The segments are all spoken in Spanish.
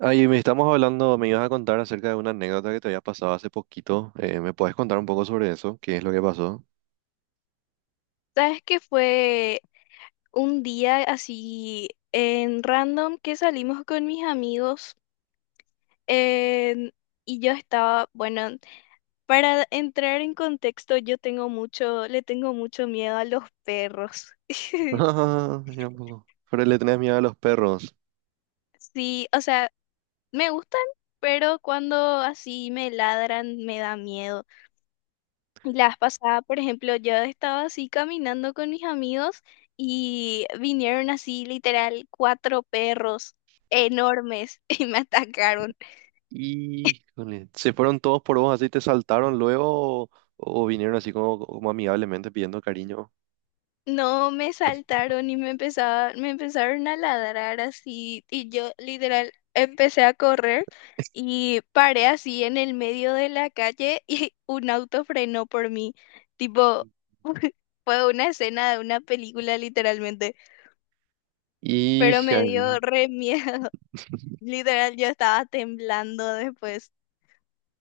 Ay, me estamos hablando, me ibas a contar acerca de una anécdota que te había pasado hace poquito. ¿Me puedes contar un poco sobre eso? ¿Qué es lo que pasó? ¿Sabes que fue un día así en random que salimos con mis amigos? en- y yo estaba, bueno, para entrar en contexto, yo tengo mucho, le tengo mucho miedo a los perros. Ah, mira un poco. Pero le tenés miedo a los perros. Sí, o sea, me gustan, pero cuando así me ladran me da miedo. Y la vez pasada, por ejemplo, yo estaba así caminando con mis amigos y vinieron así literal cuatro perros enormes y me atacaron. Híjole. ¿Se fueron todos por vos así, te saltaron luego o vinieron así como amigablemente pidiendo cariño? No me saltaron y me empezaron a ladrar así y yo literal empecé a correr y paré así en el medio de la calle y un auto frenó por mí. Tipo, fue una escena de una película literalmente, pero Hija, me dio re miedo. Literal, yo estaba temblando después.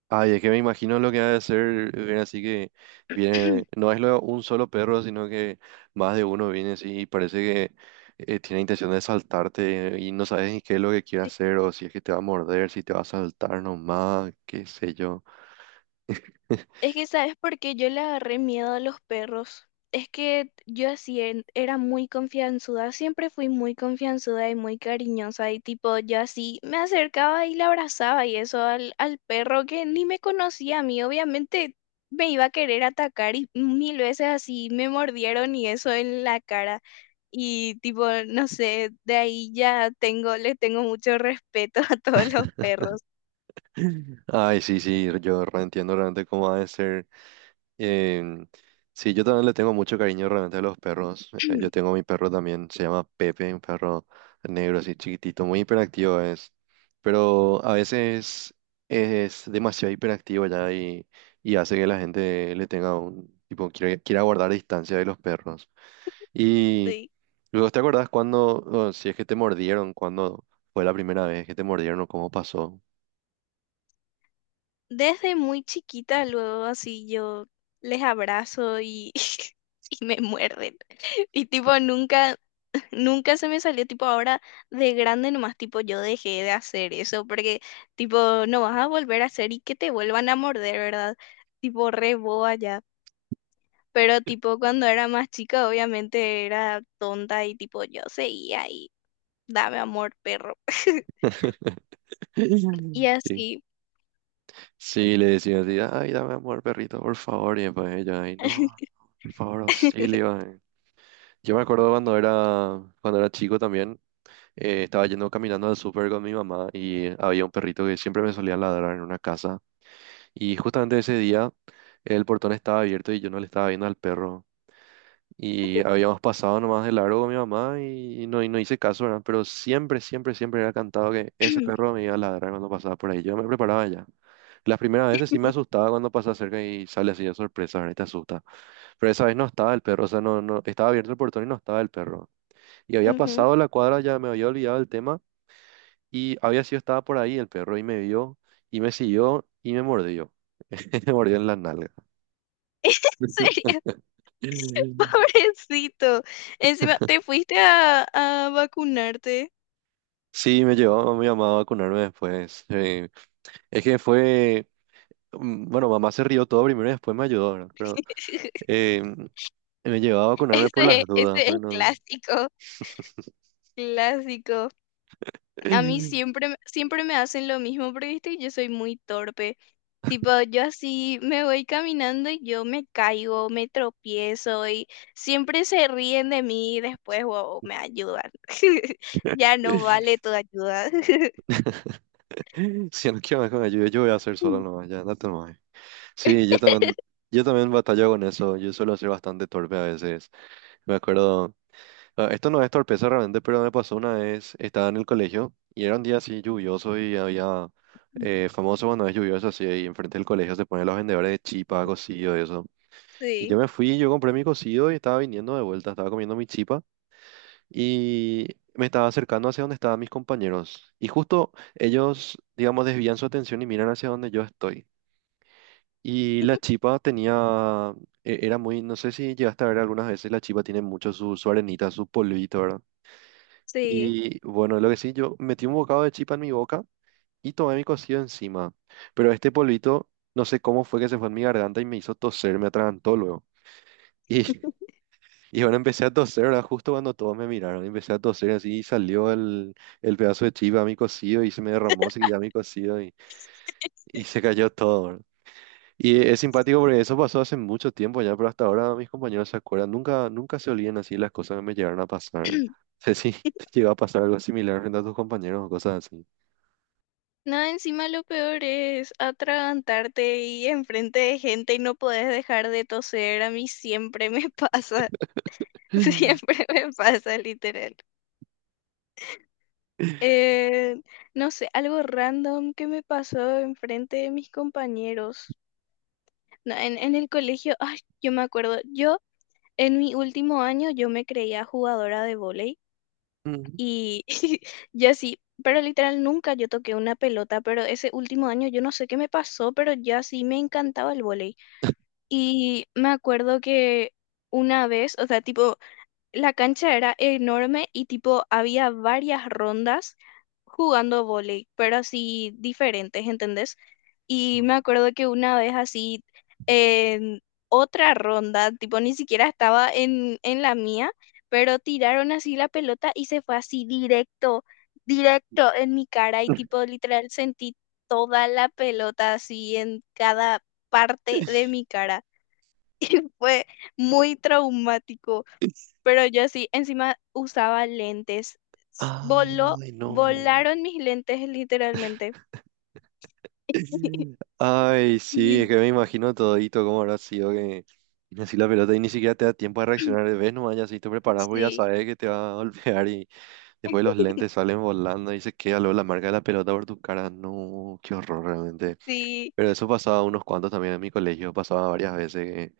ay, es que me imagino lo que ha de ser, viene así que viene, no es lo- un solo perro, sino que más de uno viene así y parece que tiene intención de saltarte y no sabes ni qué es lo que quiere Sí. hacer o si es que te va a morder, si te va a saltar nomás, qué sé yo. Es que, ¿sabes por qué yo le agarré miedo a los perros? Es que yo así era muy confianzuda, siempre fui muy confianzuda y muy cariñosa y tipo, yo así me acercaba y le abrazaba y eso al perro que ni me conocía a mí, obviamente me iba a querer atacar y mil veces así me mordieron y eso en la cara y tipo, no sé, de ahí ya tengo, le tengo mucho respeto a todos los perros. Ay, sí, sí, yo reentiendo realmente cómo ha de ser. Em, sí, yo también le tengo mucho cariño realmente a los perros. Yo tengo mi perro también, se llama Pepe, un perro negro así chiquitito, muy hiperactivo es. Pero a veces es demasiado hiperactivo ya y hace que la gente le tenga un tipo, quiera guardar distancia de los perros. Y Sí. luego, ¿te acordás cuando, o si es que te mordieron, cuando fue la primera vez que te mordieron o cómo pasó? Desde muy chiquita, luego así yo les abrazo y, y me muerden. Y tipo, nunca, nunca se me salió, tipo, ahora de grande nomás, tipo, yo dejé de hacer eso, porque tipo, no vas a volver a hacer y que te vuelvan a morder, ¿verdad? Tipo, re boba ya. Pero tipo, cuando era más chica, obviamente era tonta y tipo, yo seguía y dame amor, perro. Y Sí. así. Sí, le decía así, ay, dame amor, perrito, por favor. Y después ella, ay, no, por favor, auxilio. Yo me acuerdo cuando era chico también, estaba yendo caminando al súper con mi mamá y había un perrito que siempre me solía ladrar en una casa. Y justamente ese día el portón estaba abierto y yo no le estaba viendo al perro. Y habíamos pasado nomás de largo con mi mamá y no hice caso, ¿verdad? Pero siempre, siempre, siempre era cantado que ese perro me iba a ladrar cuando pasaba por ahí. Yo me preparaba ya. Las primeras veces sí me asustaba cuando pasaba cerca y sale así de sorpresa, ¿verdad? Y te asusta. Pero esa vez no estaba el perro, o sea, no, no, estaba abierto el portón y no estaba el perro. Y había Ujú. pasado la cuadra, ya me había olvidado el tema y había sido, estaba por ahí el perro y me vio y me siguió y me mordió. Me mordió en la nalga. ¿En serio? Pobrecito. Encima, ¿te fuiste a vacunarte? Sí, me llevó a mi mamá a vacunarme después. Es que fue, bueno, mamá se rió todo primero y después me ayudó, ¿verdad? Pero em, me llevaba a vacunarme por Ese, las dudas, ese es pero no. clásico, clásico. A mí siempre, siempre me hacen lo mismo, pero viste, yo soy muy torpe. Tipo, yo así me voy caminando y yo me caigo, me tropiezo y siempre se ríen de mí y después, wow, me ayudan. Ya no vale tu ayuda. Si no quiero más que me ayude, yo voy a hacer solo nomás, ya, no te muevas. Sí, yo también batallo con eso, yo suelo ser bastante torpe a veces. Me acuerdo, ah, esto no es torpeza realmente, pero me pasó una vez, estaba en el colegio y era un día así lluvioso y había, famoso cuando es lluvioso así, y enfrente del colegio se ponen los vendedores de chipa, cocido y eso. Y yo Sí, me fui, yo compré mi cocido y estaba viniendo de vuelta, estaba comiendo mi chipa y me estaba acercando hacia donde estaban mis compañeros. Y justo ellos, digamos, desvían su atención y miran hacia donde yo estoy. Y la chipa tenía, era muy, no sé si llegaste a ver algunas veces, la chipa tiene mucho su arenita, su polvito, ¿verdad? sí. Y bueno, lo que sí, yo metí un bocado de chipa en mi boca y tomé mi cocido encima. Pero este polvito, no sé cómo fue que se fue en mi garganta y me hizo toser, me atragantó luego. y Y bueno, empecé a toser, ¿verdad? Justo cuando todos me miraron, empecé a toser así y salió el pedazo de chiva a mi cocido y se me derramó, se ya mi cocido y se cayó todo, ¿verdad? Y es simpático porque eso pasó hace mucho tiempo ya, pero hasta ahora mis compañeros se acuerdan, nunca, nunca se olvidan así las cosas que me llegaron a pasar. No sé si te llegó a pasar algo similar frente a tus compañeros o cosas así. No, encima lo peor es atragantarte y enfrente de gente y no podés dejar de toser. A mí siempre me pasa, siempre me pasa, literal. Eh, no sé, algo random que me pasó enfrente de mis compañeros. No, en el colegio, ay, yo me acuerdo, yo en mi último año yo me creía jugadora de vóley Mm. y yo así, pero literal nunca yo toqué una pelota, pero ese último año yo no sé qué me pasó, pero ya sí me encantaba el vóley. Y me acuerdo que una vez, o sea, tipo, la cancha era enorme y tipo, había varias rondas jugando vóley, pero así diferentes, ¿entendés? Y me acuerdo que una vez así, en otra ronda, tipo, ni siquiera estaba en la mía, pero tiraron así la pelota y se fue así directo, directo en mi cara y tipo, literal, sentí toda la pelota así en cada parte de mi cara, fue muy traumático, pero yo sí, encima usaba lentes. S- Voló, Ay, no. Volaron mis lentes literalmente. Ay, sí, es Y- que me imagino todito cómo habrá sido que tienes así la pelota y ni siquiera te da tiempo de reaccionar ves vez, no ya si te preparas porque ya Sí, sabes que te va a golpear y después los lentes salen volando y se queda luego la marca de la pelota por tu cara. No, qué horror realmente. sí, Pero eso pasaba unos cuantos también en mi colegio, pasaba varias veces. Que,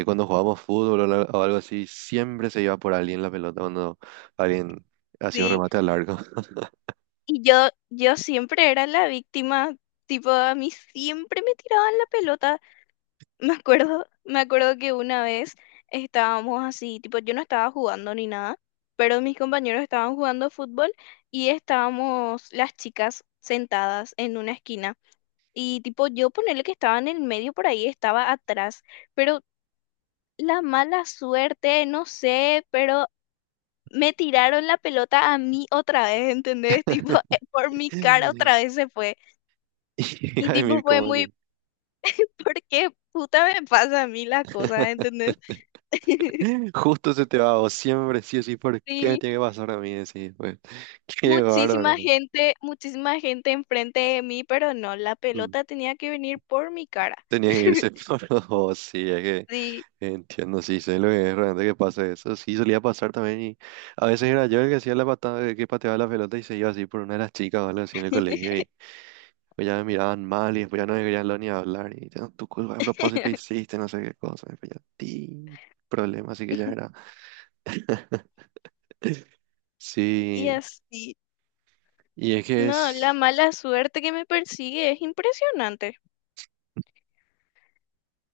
cuando jugábamos fútbol o algo así, siempre se iba por alguien la pelota cuando alguien hacía un sí. remate al largo. Y yo siempre era la víctima, tipo, a mí siempre me tiraban la pelota. Me acuerdo que una vez estábamos así, tipo, yo no estaba jugando ni nada, pero mis compañeros estaban jugando fútbol y estábamos las chicas sentadas en una esquina. Y tipo, yo ponerle que estaba en el medio por ahí, estaba atrás. Pero la mala suerte, no sé, pero me tiraron la pelota a mí otra vez, ¿entendés? Tipo, por mi cara otra vez se fue. Y Y tipo, Jaime, fue como muy, ¿por qué puta me pasa a mí la cosa, ¿entendés? justo se te va, o siempre sí o sí, ¿por qué me Sí, tiene que pasar a mí? Decís, pues, qué bárbaro. Muchísima gente enfrente de mí, pero no, la Mm, pelota tenía que venir por mi cara. tenía que irse por los dos, sí, es que Sí, entiendo, sí, sé lo que es realmente que pasa eso. Sí, solía pasar también y a veces era yo el que hacía la patada, el que pateaba la pelota y se iba así por una de las chicas o algo así en el colegio y pues ya me miraban mal y después ya no me querían lo ni hablar y "Ah, tu culpa a propósito hiciste no sé qué cosa, y pues ya, ti, problema, así que ya era. y Sí, así. y es que No, la es... mala suerte que me persigue es impresionante.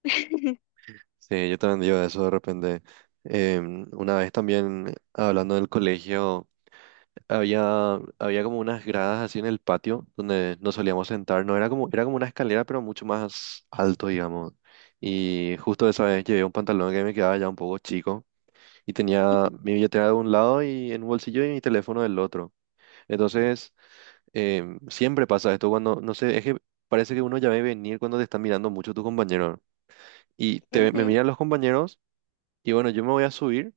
Sí, yo también digo eso de repente. Una vez también hablando del colegio, había como unas gradas así en el patio donde nos solíamos sentar. No era como, era como una escalera, pero mucho más alto, digamos. Y justo esa vez llevé un pantalón que me quedaba ya un poco chico y tenía mi billetera de un lado y en un bolsillo y mi teléfono del otro. Entonces, siempre pasa esto cuando, no sé, es que parece que uno ya ve venir cuando te están mirando mucho tu compañero. Me Ujú, miran los compañeros. Y bueno, yo me voy a subir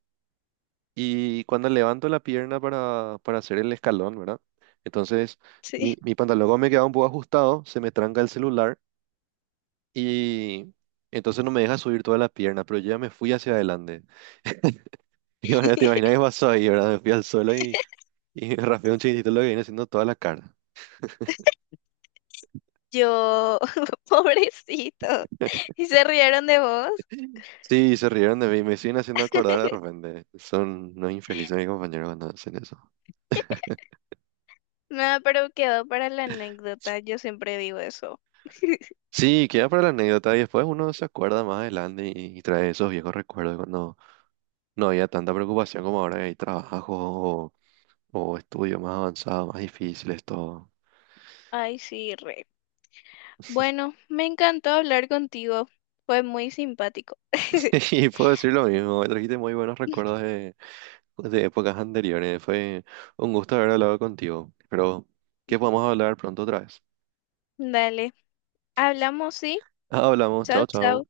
y cuando levanto la pierna para hacer el escalón, ¿verdad? Entonces, sí. Mi pantalón como me queda un poco ajustado, se me tranca el celular y entonces no me deja subir toda la pierna, pero yo ya me fui hacia adelante. Y bueno, te imaginas qué pasó ahí, ¿verdad? Me fui al suelo y me raspé un chiquitito lo que viene haciendo toda la cara. Yo, pobrecito. ¿Y se rieron de vos? Sí, se rieron de mí, me siguen haciendo acordar de repente. Son unos infelices mis compañeros cuando hacen eso. Nada, pero quedó para la anécdota. Yo siempre digo eso. Sí, queda para la anécdota y después uno se acuerda más adelante y trae esos viejos recuerdos de cuando no había tanta preocupación como ahora que hay trabajos o estudios más avanzados, más difíciles, todo. Ay, sí, re. Bueno, me encantó hablar contigo. Fue muy simpático. Y puedo decir lo mismo, me trajiste muy buenos recuerdos de épocas anteriores. Fue un gusto haber hablado contigo. Pero que podamos hablar pronto otra vez. Dale. Hablamos, ¿sí? Hablamos, Chao, chao, chao. chao.